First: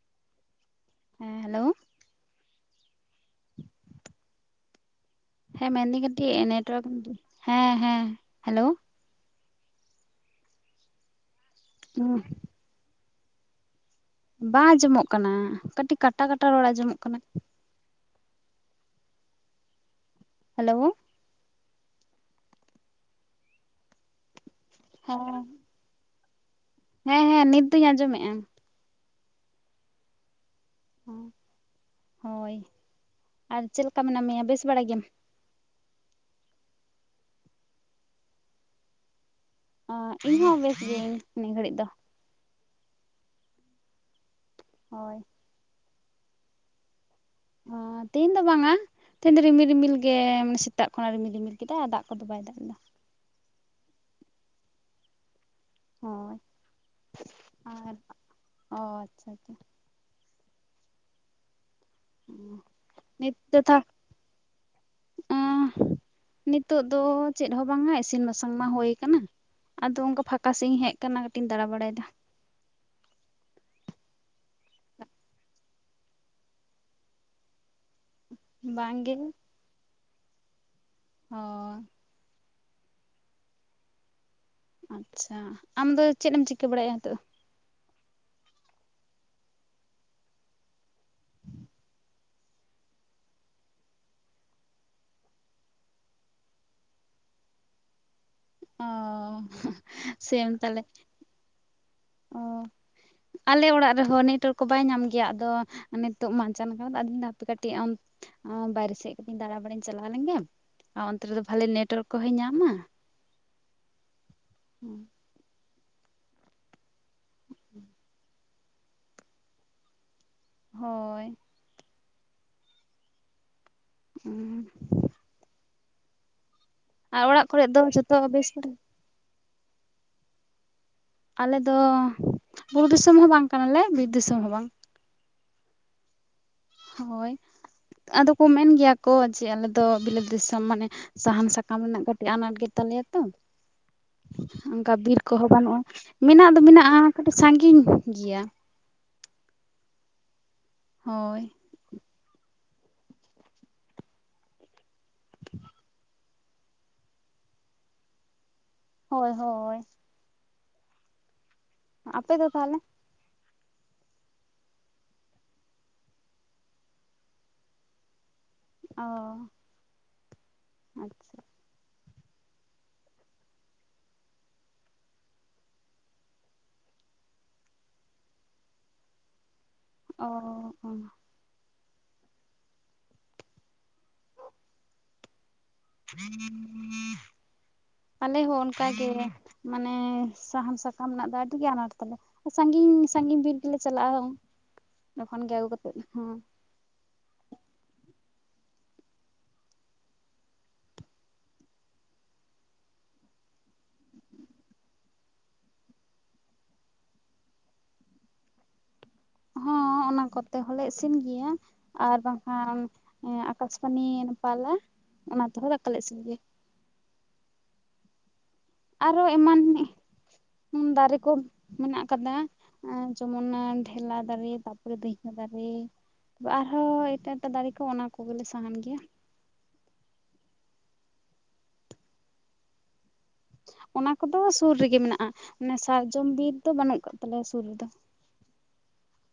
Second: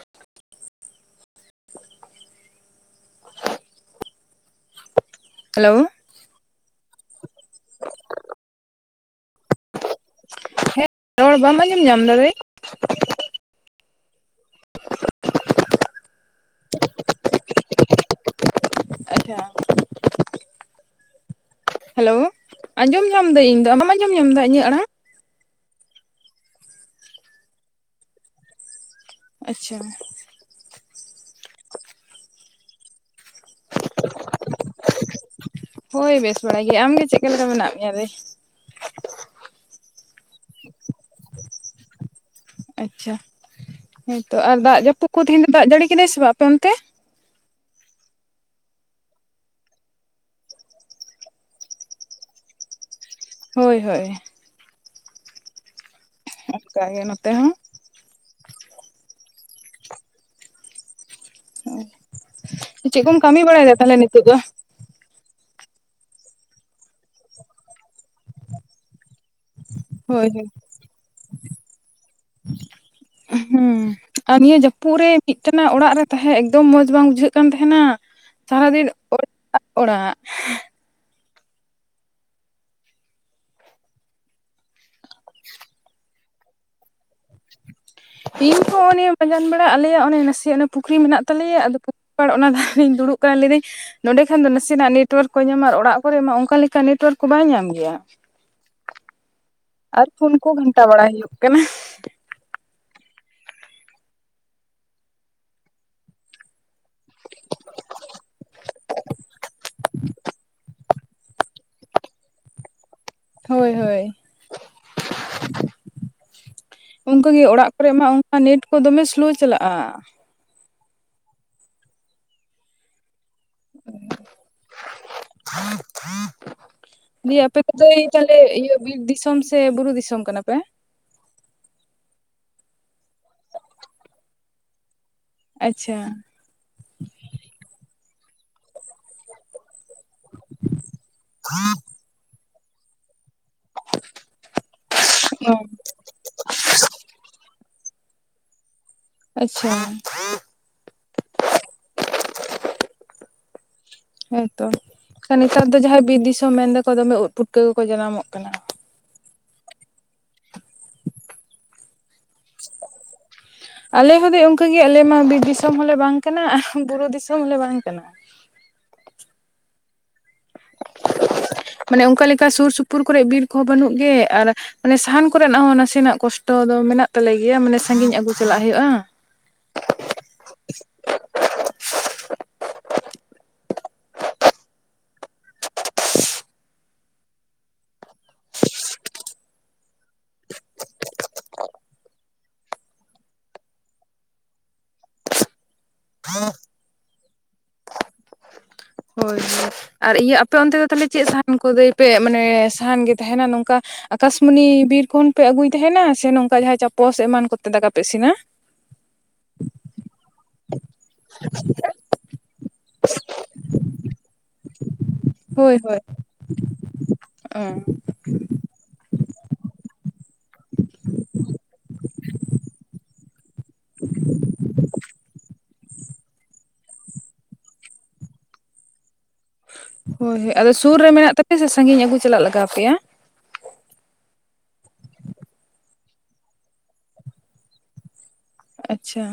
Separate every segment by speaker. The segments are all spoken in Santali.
Speaker 1: [inaudible] ᱦᱮᱸᱻ ᱦᱟᱞᱳ, ᱾ ᱦᱮᱸ
Speaker 2: ᱦᱮᱞᱳ
Speaker 1: ᱢᱮᱱᱫᱤᱧ ᱠᱟᱹᱴᱤᱡ, ᱱᱮᱴᱣᱟᱨᱠ ᱦᱮᱸ-ᱦᱮᱸ, ᱦᱮᱞᱳ ᱾
Speaker 2: ᱦᱮᱸ ᱨᱚᱲ ᱵᱟᱢ ᱟᱸᱡᱚᱢ ᱧᱟᱢ ᱫᱟ? ᱵᱤ [unintelligible]
Speaker 1: ᱵᱟᱝ ᱟᱸᱡᱚᱢᱚᱜ ᱠᱟᱱᱟ? ᱠᱟᱹᱴᱤᱡ, ᱠᱟᱴᱟ ᱠᱟᱴᱟ ᱨᱚᱲ ᱟᱸᱡᱚᱢᱚᱜ ᱠᱟᱱᱟ ᱾
Speaker 2: ᱟᱪᱷᱟ᱾ [unintelligible]
Speaker 1: ᱦᱮᱞᱳ ᱾
Speaker 2: ᱦᱮᱞᱳ, ᱟᱸᱡᱚᱢ ᱧᱟᱢ ᱫᱟᱹᱧ ᱤᱧ ᱫᱚ, ᱟᱢ, ᱵᱟᱢ ᱟᱸᱡᱚᱢ ᱧᱟᱢ ᱮᱫᱟ ᱤᱧᱟᱜ ᱟᱲᱟᱝ?
Speaker 1: ᱦᱚᱸᱻ᱾ ᱦᱮᱸ- ᱦᱮᱸ, ᱱᱤᱛ ᱫᱩᱧ ᱟᱸᱡᱚᱢᱮᱜᱼᱟ ᱾
Speaker 2: ᱟᱪᱪᱷᱟ ᱾
Speaker 1: ᱦᱚᱸ ᱦᱳᱭ, ᱟᱨ ᱪᱮᱫ ᱞᱮᱠᱟ ᱢᱮᱱᱟᱜ ᱢᱮᱭᱟ? ᱵᱮᱥ ᱵᱟᱲᱟ ᱜᱮᱭᱟᱢ?
Speaker 2: ᱦᱳᱭ, ᱵᱮᱥ ᱵᱟᱲᱟ ᱜᱮᱭᱟ ᱾ ᱟᱢᱜᱮ ᱪᱮᱠᱟ ᱞᱮᱠᱟ ᱢᱮᱱᱟᱜ ᱢᱮᱭᱟ? ᱨᱮ ᱾
Speaker 1: ᱳᱸ, ᱤᱧᱦᱚᱸ ᱵᱮᱥ ᱜᱤᱭᱟᱹᱧ ᱱᱤ, ᱜᱷᱟᱹᱲᱤᱡ ᱫᱚ ᱾
Speaker 2: ᱟᱪᱪᱷᱟ, ᱦᱳᱭᱛᱚ, ᱟᱨ ᱫᱟᱜ ᱡᱟᱯᱩᱫ
Speaker 1: ᱦᱳᱭ
Speaker 2: ᱠᱚ, ᱛᱮᱦᱮᱧ ᱫᱚ ᱫᱟᱜ ᱡᱟᱹᱲᱤ ᱠᱮᱫᱟᱭ ᱥᱮ ᱵᱟᱝ, ᱟᱯᱮ ᱚᱱᱛᱮ?
Speaker 1: ᱚᱻ, ᱛᱮᱦᱮᱧ ᱫᱚ ᱵᱟᱝᱟ ᱾ ᱛᱤᱦᱤᱧ ᱫᱚ, ᱨᱤᱢᱤᱞ ᱨᱤᱢᱤᱞ ᱜᱮ, ᱢᱟᱱᱮ ᱥᱮᱛᱟᱜ ᱠᱷᱚᱱᱟᱜ, ᱨᱤᱢᱤᱞ ᱨᱤᱢᱤᱞ ᱠᱮᱫᱟ, ᱫᱟᱜ ᱠᱚᱫᱚ ᱵᱟᱭ, ᱫᱟᱜ ᱞᱮᱜᱼᱟ ᱾
Speaker 2: ᱦᱳᱭ, ᱦᱳᱭ ᱾
Speaker 1: ᱦᱳᱭ
Speaker 2: ᱚᱱᱠᱟ ᱜᱮ, ᱱᱚᱛᱮ ᱦᱚᱸ ᱾
Speaker 1: ᱟᱨ, ᱾ ᱚᱼᱟᱪᱪᱷᱟ, ᱟᱪᱪᱷᱟ ᱾
Speaker 2: [unintelligible] ᱪᱮᱫ? ᱠᱚᱢ ᱠᱟᱹᱢᱤ ᱵᱟᱲᱟᱭᱮᱫᱟ ᱛᱟᱦᱞᱮ ᱱᱤᱛᱳᱜ ᱫᱚ ᱾
Speaker 1: ᱳᱸᱻ, ᱱᱤᱛᱳᱜ ᱫᱚ ᱪᱮᱫ ᱦᱚᱸ ᱵᱟᱝᱟ, ᱤᱥᱤᱱ ᱵᱟᱥᱟᱝ ᱢᱟ ᱦᱩᱭ ᱟᱠᱟᱱᱟ ᱾ ᱟᱫᱚ, ᱚᱝᱠᱟ
Speaker 2: ᱦᱳᱭ ᱦᱳᱭ
Speaker 1: ᱯᱷᱟᱸᱠᱟ ᱥᱮᱫ ᱤᱧ ᱦᱮᱡ ᱟᱠᱟᱱᱟ, ᱠᱟᱹᱴᱤᱡ ᱤᱧ ᱫᱟᱬᱟ ᱵᱟᱲᱟ ᱭᱮᱫᱟ ᱾
Speaker 2: ᱩᱜ-ᱦᱩᱸᱻ, ᱸ ᱟᱨ ᱱᱤᱭᱟᱹ ᱡᱟᱹᱯᱩᱫ ᱨᱮ ᱢᱤᱫ, ᱛᱟᱱᱟᱜ ᱚᱲᱟᱜ ᱨᱮ ᱛᱟᱦᱮᱸ ᱮᱠᱫᱚᱢ, ᱢᱚᱸᱡᱽ ᱵᱟᱝ ᱵᱩᱡᱷᱟᱹᱜ, ᱠᱟᱱ ᱛᱟᱦᱮᱸᱱᱟ ᱾ ᱥᱟᱨᱟ ᱫᱤᱱ
Speaker 1: ᱵᱟᱝᱜᱮ
Speaker 2: ᱚᱡ [unintelligible] ᱟ, ᱚᱲᱟᱜ, ᱦᱻᱟᱻ [inaudible]
Speaker 1: ᱦᱳᱻᱭ, ᱾ ᱟᱪᱪᱷᱟ, ᱟᱢᱫᱚ ᱪᱮᱫ? ᱮᱢ ᱪᱤᱠᱟᱹ ᱵᱟᱲᱟᱭᱮᱜᱼᱟ ᱱᱤᱛᱚᱜ?
Speaker 2: ᱤᱧ, ᱚᱻᱱᱮ [unintelligible] ᱢᱟᱡᱟᱱ ᱵᱟᱲᱟᱜ, ᱟᱞᱮᱭᱟᱜ ᱚᱱᱮ ᱱᱟᱥᱮᱭᱟᱜ ᱯᱩᱠᱷᱨᱤ ᱢᱮᱱᱟᱜ, ᱛᱟᱞᱮᱭᱟ ᱟᱫᱚ, ᱚᱱᱟ ᱫᱟᱜ ᱤᱧ [unintelligible] ᱫᱩᱲᱩᱵ ᱠᱟᱱᱟ ᱞᱟᱹᱭ ᱤᱫᱟᱹᱧ ᱱᱚᱰᱮ ᱠᱷᱟᱱ ᱫᱚ, ᱱᱟᱥᱮᱱᱟᱜ ᱱᱮᱴᱳᱣᱟᱨᱠ ᱠᱚᱭ ᱧᱟᱢᱟ, ᱟᱨ ᱚᱲᱟᱜ ᱠᱚᱨᱮ ᱢᱟ, ᱚᱱᱠᱟ ᱞᱮᱠᱟ ᱱᱮᱴᱣᱟᱨᱠ ᱠᱚ, ᱵᱟᱭ ᱧᱟᱢ ᱜᱮᱭᱟ
Speaker 1: ᱚ
Speaker 2: ᱾ ᱟᱨ ᱯᱷᱳᱱ ᱠᱚ, ᱜᱷᱟᱱᱴᱟ ᱵᱟᱲᱟ ᱦᱩᱭᱩᱜ ᱠᱟᱱᱟ ᱾
Speaker 1: ᱚᱼ, ᱟᱞᱮ ᱚᱲᱟᱜ ᱨᱮᱦᱚᱸ, ᱱᱮᱴᱚᱣᱟᱨᱠ ᱠᱚ, ᱵᱟᱭ ᱧᱟᱢ ᱜᱮᱭᱟ ᱾ ᱟᱫᱚ, ᱱᱤᱛᱚᱜ ᱢᱟᱡᱟᱱ ᱠᱟᱱᱟ, [unintelligible] ᱦᱟᱯᱮ ᱠᱟᱹᱴᱤᱡ ᱟᱱ ᱵᱟᱭᱨᱮ ᱥᱮᱫ ᱠᱟᱹᱴᱤᱡ ᱫᱟᱬᱟ ᱵᱟᱲᱟᱧ ᱪᱟᱞᱟᱣ ᱞᱮᱱᱜᱮ ᱾ ᱟᱨ ᱚᱱᱛᱮ ᱨᱮ ᱫᱚ, ᱵᱷᱟᱞᱮ ᱱᱮᱴᱳᱣᱟᱨᱠ ᱠᱚᱦᱚᱸᱭ ᱧᱟᱢᱟ ᱾
Speaker 2: ᱦᱳᱭ, ᱦᱳᱭ ᱾ [inaudible] [unintelligible] ᱚᱱᱠᱟ ᱜᱮ, ᱚᱲᱟᱜ ᱠᱚᱨᱮ ᱢᱟ, ᱚᱱᱠᱟ ᱱᱮᱴ ᱠᱚ, ᱫᱚᱢᱮ ᱥᱳᱞᱳ ᱪᱟᱞᱟᱜᱼᱟ ᱾
Speaker 1: ᱦᱳᱻᱭ, ᱾ ᱩᱸᱻ, ᱾
Speaker 2: [unintelligible]
Speaker 1: ᱟᱨ
Speaker 2: ᱫᱟᱹᱭ,
Speaker 1: ᱚᱲᱟᱜ
Speaker 2: ᱟᱯᱮ
Speaker 1: ᱠᱚᱨᱮ ᱫᱚ
Speaker 2: ᱠᱚᱫᱚ
Speaker 1: ᱡᱚᱛᱚ
Speaker 2: ᱛᱟᱦᱞᱮ
Speaker 1: ᱵᱮᱥ ᱵᱟᱲᱟ
Speaker 2: ᱤᱭᱟᱹ ᱵᱤᱨ ᱫᱤᱥᱚᱢ? ᱥᱮ, ᱵᱩᱨᱩ ᱫᱤᱥᱚᱢ ᱠᱟᱱᱟ ᱯᱮ?
Speaker 1: ᱟᱞᱮ ᱫᱚ, ᱵᱩᱨᱩ ᱫᱤᱥᱚᱢ ᱦᱚᱸ ᱵᱟᱝ ᱠᱟᱱᱟᱞᱮ, ᱵᱤᱨ ᱫᱤᱥᱚᱢ ᱦᱚᱸ ᱵᱟᱝ ᱾
Speaker 2: ᱟᱪᱪᱷᱟ, ᱾
Speaker 1: ᱦᱳᱭ, ᱟᱫᱚ ᱠᱚ, ᱢᱮᱱ ᱜᱮᱭᱟ ᱠᱚ, ᱡᱮ ᱟᱞᱮ ᱛᱚ ᱵᱤᱞᱟᱹᱛ ᱫᱤᱥᱚᱢ, ᱢᱟᱱᱮ ᱥᱟᱦᱟᱱ ᱥᱟᱠᱟᱢ ᱨᱮᱱᱟᱜ ᱠᱟᱹᱴᱤᱡ ᱟᱱᱟᱴ ᱜᱮ ᱛᱟᱞᱮᱭᱟ ᱛᱚ ᱾ ᱚᱱᱠᱟ ᱵᱤᱨ ᱠᱚᱦᱚᱸ
Speaker 2: ᱚ
Speaker 1: ᱵᱟᱹᱱᱩᱜᱼᱟ, ᱢᱮᱱᱟᱜ ᱫᱚ ᱢᱮᱱᱟᱜᱼᱟ ᱠᱟᱹᱴᱤᱡ ᱥᱟᱺᱜᱤᱧ ᱜᱮᱭᱟ᱾
Speaker 2: ᱟᱪᱪᱷᱟ᱾
Speaker 1: ᱦᱳᱭ᱾
Speaker 2: ᱦᱳᱭ ᱛᱚ᱾ ᱱᱮᱛᱟᱨ ᱫᱚ ᱡᱟᱦᱟᱸᱭ ᱵᱤᱨ ᱫᱤᱥᱚᱢ ᱢᱮᱱ ᱫᱟᱠᱚ ᱫᱚᱢᱮ ᱩᱫ ᱯᱩᱴᱠᱟᱹ ᱠᱚᱠᱚ ᱡᱟᱱᱟᱢᱚᱜ ᱠᱟᱱᱟ᱾
Speaker 1: ᱦᱳᱭ ᱦᱳᱭ᱾ ᱟᱯᱮ ᱫᱚ ᱛᱟᱦᱞᱮ?
Speaker 2: ᱟᱞᱮ ᱦᱚᱸ ᱫᱤ ᱚᱝᱠᱟᱜᱮ ᱟᱞᱮᱢᱟ ᱵᱤᱨ ᱫᱤᱥᱚᱢ ᱦᱚᱸᱞᱮ ᱵᱟᱝ ᱠᱟᱱᱟ ᱟᱨ ᱵᱩᱨᱩ ᱫᱤᱥᱚᱢ ᱦᱚᱸᱞᱮ ᱵᱟᱝ ᱠᱟᱱᱟ᱾
Speaker 1: ᱚ, ᱟᱪᱪᱷᱟ᱾
Speaker 2: ᱢᱟᱱᱮ ᱚᱱᱠᱟ ᱞᱮᱠᱟ ᱥᱩᱨ-ᱥᱩᱯᱩᱨ ᱠᱚᱨᱮᱫ ᱵᱤᱨ ᱠᱚᱦᱚᱸ ᱵᱟᱹᱱᱩᱜ ᱜᱮ ᱟᱨ ᱢᱟᱱᱮ ᱥᱟᱦᱟᱱ ᱠᱚᱨᱮᱱᱟᱜ ᱦᱚᱸ ᱱᱟᱥᱮᱱᱟᱜ ᱠᱚᱥᱴᱚ ᱫᱚ ᱢᱮᱱᱟᱜ ᱛᱟᱞᱮ ᱜᱮᱭᱟ ᱢᱟᱱᱮ ᱥᱟᱺᱜᱤᱧ ᱟᱹᱜᱩ ᱪᱟᱞᱟᱜ ᱦᱩᱭᱩᱜᱼᱟ᱾
Speaker 1: ᱚ, ᱚ᱾ ᱟᱞᱮ ᱦᱚᱸ ᱚᱱᱠᱟ ᱜᱮ᱾ ᱢᱟᱱᱮ ᱥᱟᱦᱟᱱ ᱥᱟᱠᱟᱢ ᱨᱮᱱᱟᱜ ᱫᱚ ᱟᱰᱤ ᱜᱮ ᱟᱱᱟᱴ ᱛᱟᱞᱮ᱾ ᱥᱟᱺᱜᱤᱧ ᱥᱟᱺᱜᱤᱧ ᱵᱤᱨ ᱜᱮᱞᱮ ᱪᱟᱞᱟᱜᱼᱟ ᱛᱚᱠᱷᱚᱱ ᱜᱮ ᱟᱹᱜᱩ ᱠᱟᱛᱮᱫ ᱦᱮᱸ
Speaker 2: ᱦᱳᱭ ᱦᱳᱭ ᱟᱨ ᱤᱭᱟᱹ ᱟᱯᱮ ᱚᱱᱛᱮ ᱫᱚ ᱛᱟᱦᱞᱮ ᱪᱮᱫ ᱥᱟᱦᱟᱱ ᱠᱚᱜᱮᱭ ᱯᱮ ᱢᱟᱱᱮ ᱥᱟᱦᱟᱱ ᱜᱮ ᱛᱟᱦᱮᱱᱟ ᱱᱚᱝᱠᱟ? ᱟᱠᱟᱥᱢᱚᱱᱤ ᱵᱤᱨ ᱠᱷᱚᱱ ᱯᱮ ᱟᱹᱜᱩᱭ ᱛᱟᱦᱮᱱᱟ, ᱥᱮ ᱱᱚᱝᱠᱟ ᱡᱟᱦᱟᱸᱭ ᱪᱟᱯᱚᱥ ᱮᱢᱟᱱ ᱠᱚᱛᱮ ᱫᱟᱠᱟ ᱯᱮ ᱤᱥᱤᱱᱟ?
Speaker 1: ᱦᱚᱸ ᱚᱱᱟ ᱠᱚᱛᱮ ᱦᱚᱸᱞᱮ ᱤᱥᱤᱱ ᱜᱮᱭᱟ ᱟᱨ ᱵᱟᱝᱠᱷᱟᱱ ᱮᱸᱜ ᱟᱠᱟᱥᱢᱟᱱᱤ [unintelligible]
Speaker 2: ᱦᱳᱭ ᱦᱳᱭ, ᱚ᱾
Speaker 1: ᱟᱨᱚ ᱮᱢᱟᱱ ᱫᱟᱨᱮ ᱠᱚ ᱢᱮᱱᱟᱜ ᱠᱟᱫᱟ᱾ ᱚ, ᱡᱮᱢᱚᱱ ᱚᱱᱟ ᱰᱷᱮᱞᱟ ᱫᱟᱨᱮ, ᱛᱟᱨᱯᱚᱨᱮ ᱫᱟᱹᱭᱦᱟᱹ ᱫᱟᱨᱮ᱾ ᱟᱨᱦᱚᱸ ᱮᱴᱟᱜ ᱮᱴᱟᱜ ᱫᱟᱨᱮ ᱠᱚ ᱚᱱᱟ ᱠᱚᱜᱮᱞᱮ ᱥᱟᱦᱟᱱ ᱜᱮᱭᱟ᱾
Speaker 2: ᱦᱳᱭ ᱦᱳᱭ ᱟᱫᱚ ᱥᱩᱨ ᱨᱮ ᱢᱮᱱᱟᱜ ᱛᱟᱯᱮᱭᱟ ᱥᱮ ᱥᱟᱺᱜᱤᱧ ᱟᱹᱜᱩ ᱪᱟᱞᱟᱜ ᱞᱟᱜᱟᱣ ᱯᱮᱭᱟ?
Speaker 1: ᱚᱱᱟ ᱠᱚᱫᱚ ᱥᱩᱨ ᱨᱮᱜᱮ ᱢᱮᱱᱟᱜᱼᱟ, ᱢᱟᱱᱮ ᱥᱟᱨᱡᱚᱢ ᱵᱤᱨ ᱫᱚ ᱵᱟᱹᱱᱩᱜ ᱟᱠᱟᱫ ᱛᱟᱞᱮᱭᱟ ᱥᱩᱨ ᱨᱮᱫᱚ᱾
Speaker 2: ᱟᱪᱪᱷᱟ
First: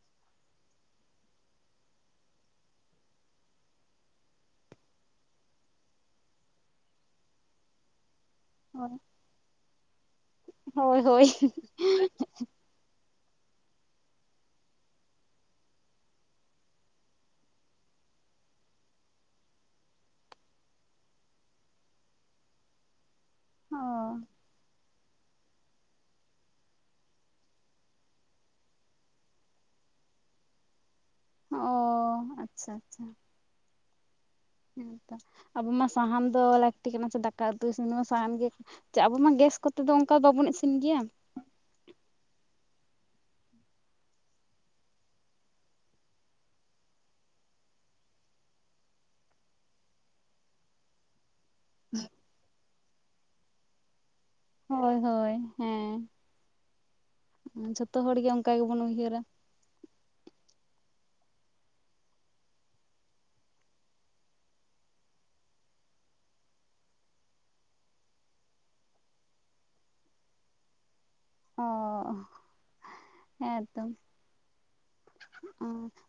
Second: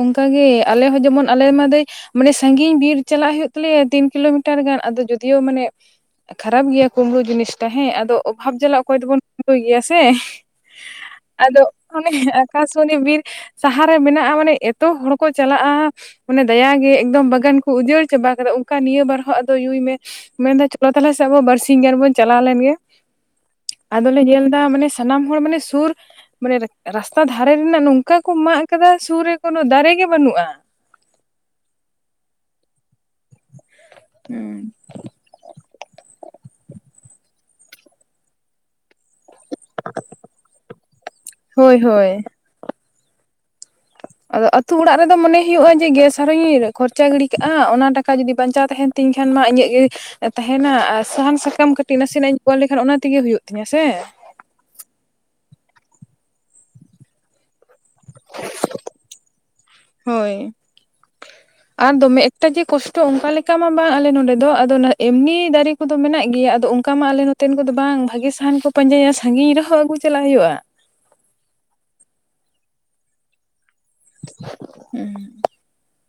Speaker 2: ᱚᱱᱠᱟᱜᱮ ᱟᱞᱮ ᱦᱚᱸ ᱡᱮᱢᱚᱱ ᱟᱞᱮ ᱱᱚᱸᱰᱮ ᱢᱟᱱᱮ ᱥᱟᱺᱜᱤᱧ ᱵᱤᱨ ᱪᱟᱞᱟᱜ ᱦᱩᱭᱩᱜ ᱛᱟᱞᱮᱭᱟ ᱛᱤᱱ ᱠᱤᱞᱳᱢᱤᱴᱟᱨ ᱜᱟᱱ, ᱟᱫᱚ ᱡᱳᱫᱤᱭᱳ ᱢᱟᱱᱮ ᱠᱷᱟᱨᱟᱯ ᱜᱮᱭᱟ ᱠᱩᱢᱲᱩ ᱡᱤᱱᱤᱥᱴᱟ ᱦᱮᱸ, ᱟᱫᱚ ᱚᱵᱷᱟᱵ ᱡᱟᱞᱟ
Speaker 1: ᱦᱳᱭ
Speaker 2: ᱚᱠᱚᱭ ᱫᱚᱵᱚᱱ ᱠᱩᱢᱲᱩᱭ ᱜᱮᱭᱟ ᱥᱮ᱾
Speaker 1: ᱦᱳᱭ ᱦᱳᱭ
Speaker 2: ᱟᱫᱚ ᱚᱱᱮ ᱟᱠᱟᱥᱢᱚᱱᱤ ᱵᱤᱨ ᱡᱟᱸᱦᱟᱨᱮ ᱢᱮᱱᱟᱜᱼᱟ, ᱢᱟᱱᱮ ᱮᱛᱚ ᱦᱚᱲ ᱠᱚ ᱪᱟᱞᱟᱜᱼᱟ᱾ ᱚᱱᱮ ᱫᱟᱭᱟ ᱜᱮ ᱮᱠᱫᱚᱢ ᱵᱟᱜᱟᱱ ᱠᱚ ᱩᱡᱟᱹᱲ ᱪᱟᱵᱟ ᱠᱟᱫᱟ᱾ ᱚᱱᱠᱟ ᱱᱤᱭᱟᱹ ᱵᱟᱨ ᱦᱚᱸ ᱟᱫᱚ ᱧᱩᱭ ᱢᱮ᱾ ᱢᱮᱱᱮᱫ ᱪᱚᱞᱚ ᱛᱟᱦᱞᱮ ᱥᱮ ᱟᱵᱚ ᱦᱚᱸ ᱵᱟᱨᱥᱤᱧ ᱜᱟᱱ ᱵᱚᱱ ᱪᱟᱞᱟᱣ ᱞᱮᱱ ᱜᱮ᱾
Speaker 1: ᱚ
Speaker 2: ᱟᱫᱚᱞᱮ ᱧᱮᱞᱫᱟ ᱢᱟᱱᱮ ᱥᱟᱱᱟᱢ ᱦᱚᱲ ᱢᱟᱱᱮ ᱥᱩᱨ ᱢᱟᱱᱮ ᱨᱟᱥᱛᱟ ᱫᱷᱟ ᱫᱷᱟᱨᱮ ᱨᱮᱱᱟᱜ ᱱᱚᱝᱠᱟ ᱠᱚ ᱢᱟᱜ ᱟᱠᱟᱫᱟ ᱥᱩᱨ ᱨᱮ ᱠᱳᱱᱚ ᱫᱟᱨᱮᱜ ᱜᱮ ᱵᱟᱹᱱᱩᱜᱼᱟ᱾
Speaker 1: ᱚ ᱟᱪᱪᱷᱟ ᱟᱪᱪᱷᱟ᱾
Speaker 2: ᱦᱩᱸ
Speaker 1: ᱦᱮᱸᱛᱚ, ᱟᱵᱚ ᱢᱟ ᱥᱟᱦᱟᱱ ᱫᱚ ᱞᱟᱹᱠᱛᱤ ᱠᱟᱱᱟ ᱥᱮ ᱫᱟᱠᱟ ᱩᱛᱩ ᱤᱥᱤᱱ ᱢᱟ ᱥᱟᱦᱟᱱ ᱜᱮ ᱪᱟᱜ ᱟᱵᱚ ᱢᱟ ᱜᱮᱥ ᱠᱚᱛᱮ ᱫᱚ ᱚᱱᱠᱟ ᱵᱟᱵᱚᱱ ᱤᱥᱤᱱ ᱜᱮᱭᱟ᱾
Speaker 2: ᱦᱳᱭ ᱦᱳᱭ᱾ ᱟᱫᱚ ᱟᱛᱩ ᱚᱲᱟᱜ ᱨᱮᱫᱚ ᱢᱚᱱᱮ ᱦᱩᱭᱩᱜᱼᱟ ᱡᱮ ᱜᱮᱥ ᱟᱨᱦᱚᱧ ᱠᱷᱚᱨᱪᱟ ᱜᱤᱰᱤ ᱠᱟᱜᱼᱟ, ᱚᱱᱟ ᱴᱟᱠᱟ ᱡᱩᱫᱤ ᱵᱟᱧᱪᱟᱣ ᱛᱟᱦᱮᱱᱟ ᱛᱤᱧ ᱠᱷᱟᱱ ᱢᱟ ᱤᱧᱟᱹᱜ ᱜᱮ ᱛᱟᱦᱮᱱᱟ᱾ ᱟᱨ ᱥᱟᱦᱟᱱ ᱥᱟ ᱠᱟᱢ ᱠᱟᱹᱴᱤᱡ ᱱᱟᱥᱮᱱᱟᱜ ᱤᱧ ᱯᱚᱱ ᱞᱮᱠᱷᱟᱱ ᱚᱱᱟ ᱛᱮᱜᱮ ᱦᱳᱭᱳᱜ ᱛᱤᱧᱟᱹ ᱥᱮ᱾
Speaker 1: ᱦᱳᱭ ᱦᱳᱭ ᱦᱮᱸ, ᱡᱷᱚᱛᱚ ᱦᱚᱲ ᱜᱮ ᱚᱱᱠᱟ ᱜᱮᱵᱚᱱ ᱩᱭᱦᱟᱹᱨᱟ᱾
Speaker 2: ᱦᱳᱭ
Speaker 1: [inaudible]
Speaker 2: ᱟᱨ ᱫᱚᱢᱮ ᱮᱠᱴᱟ ᱡᱮ ᱠᱚᱥᱴᱚ ᱚᱱᱠᱟ ᱞᱮᱠᱟ ᱢᱟ ᱵᱟᱝ ᱟᱞᱮ ᱱᱚᱰᱮ ᱫᱚ᱾ ᱟᱫᱚ ᱚᱱᱟ ᱮᱢᱱᱤ ᱫᱟᱨᱮ ᱠᱚᱫᱚ ᱢᱮᱱᱟᱜ ᱜᱮᱭᱟ, ᱟᱫᱚ ᱚᱱᱠᱟ ᱢᱟ ᱟᱞᱮ ᱱᱚᱛᱮᱱ ᱠᱚᱫᱚ ᱵᱟᱝ, ᱵᱷᱟᱹᱜᱮ ᱥᱟᱦᱟᱱ ᱠᱚ ᱯᱟᱸᱡᱟᱭᱟ ᱥᱟᱺᱜᱤᱧ ᱨᱮᱦᱚᱸ ᱟᱹᱜᱩ ᱪᱟᱞᱟᱜ ᱦᱳᱭᱳᱜᱼᱟ᱾
Speaker 1: ᱚ, ᱦᱮᱸᱛᱚ᱾
Speaker 2: ᱦᱩᱸ᱾
Speaker 1: ᱚ,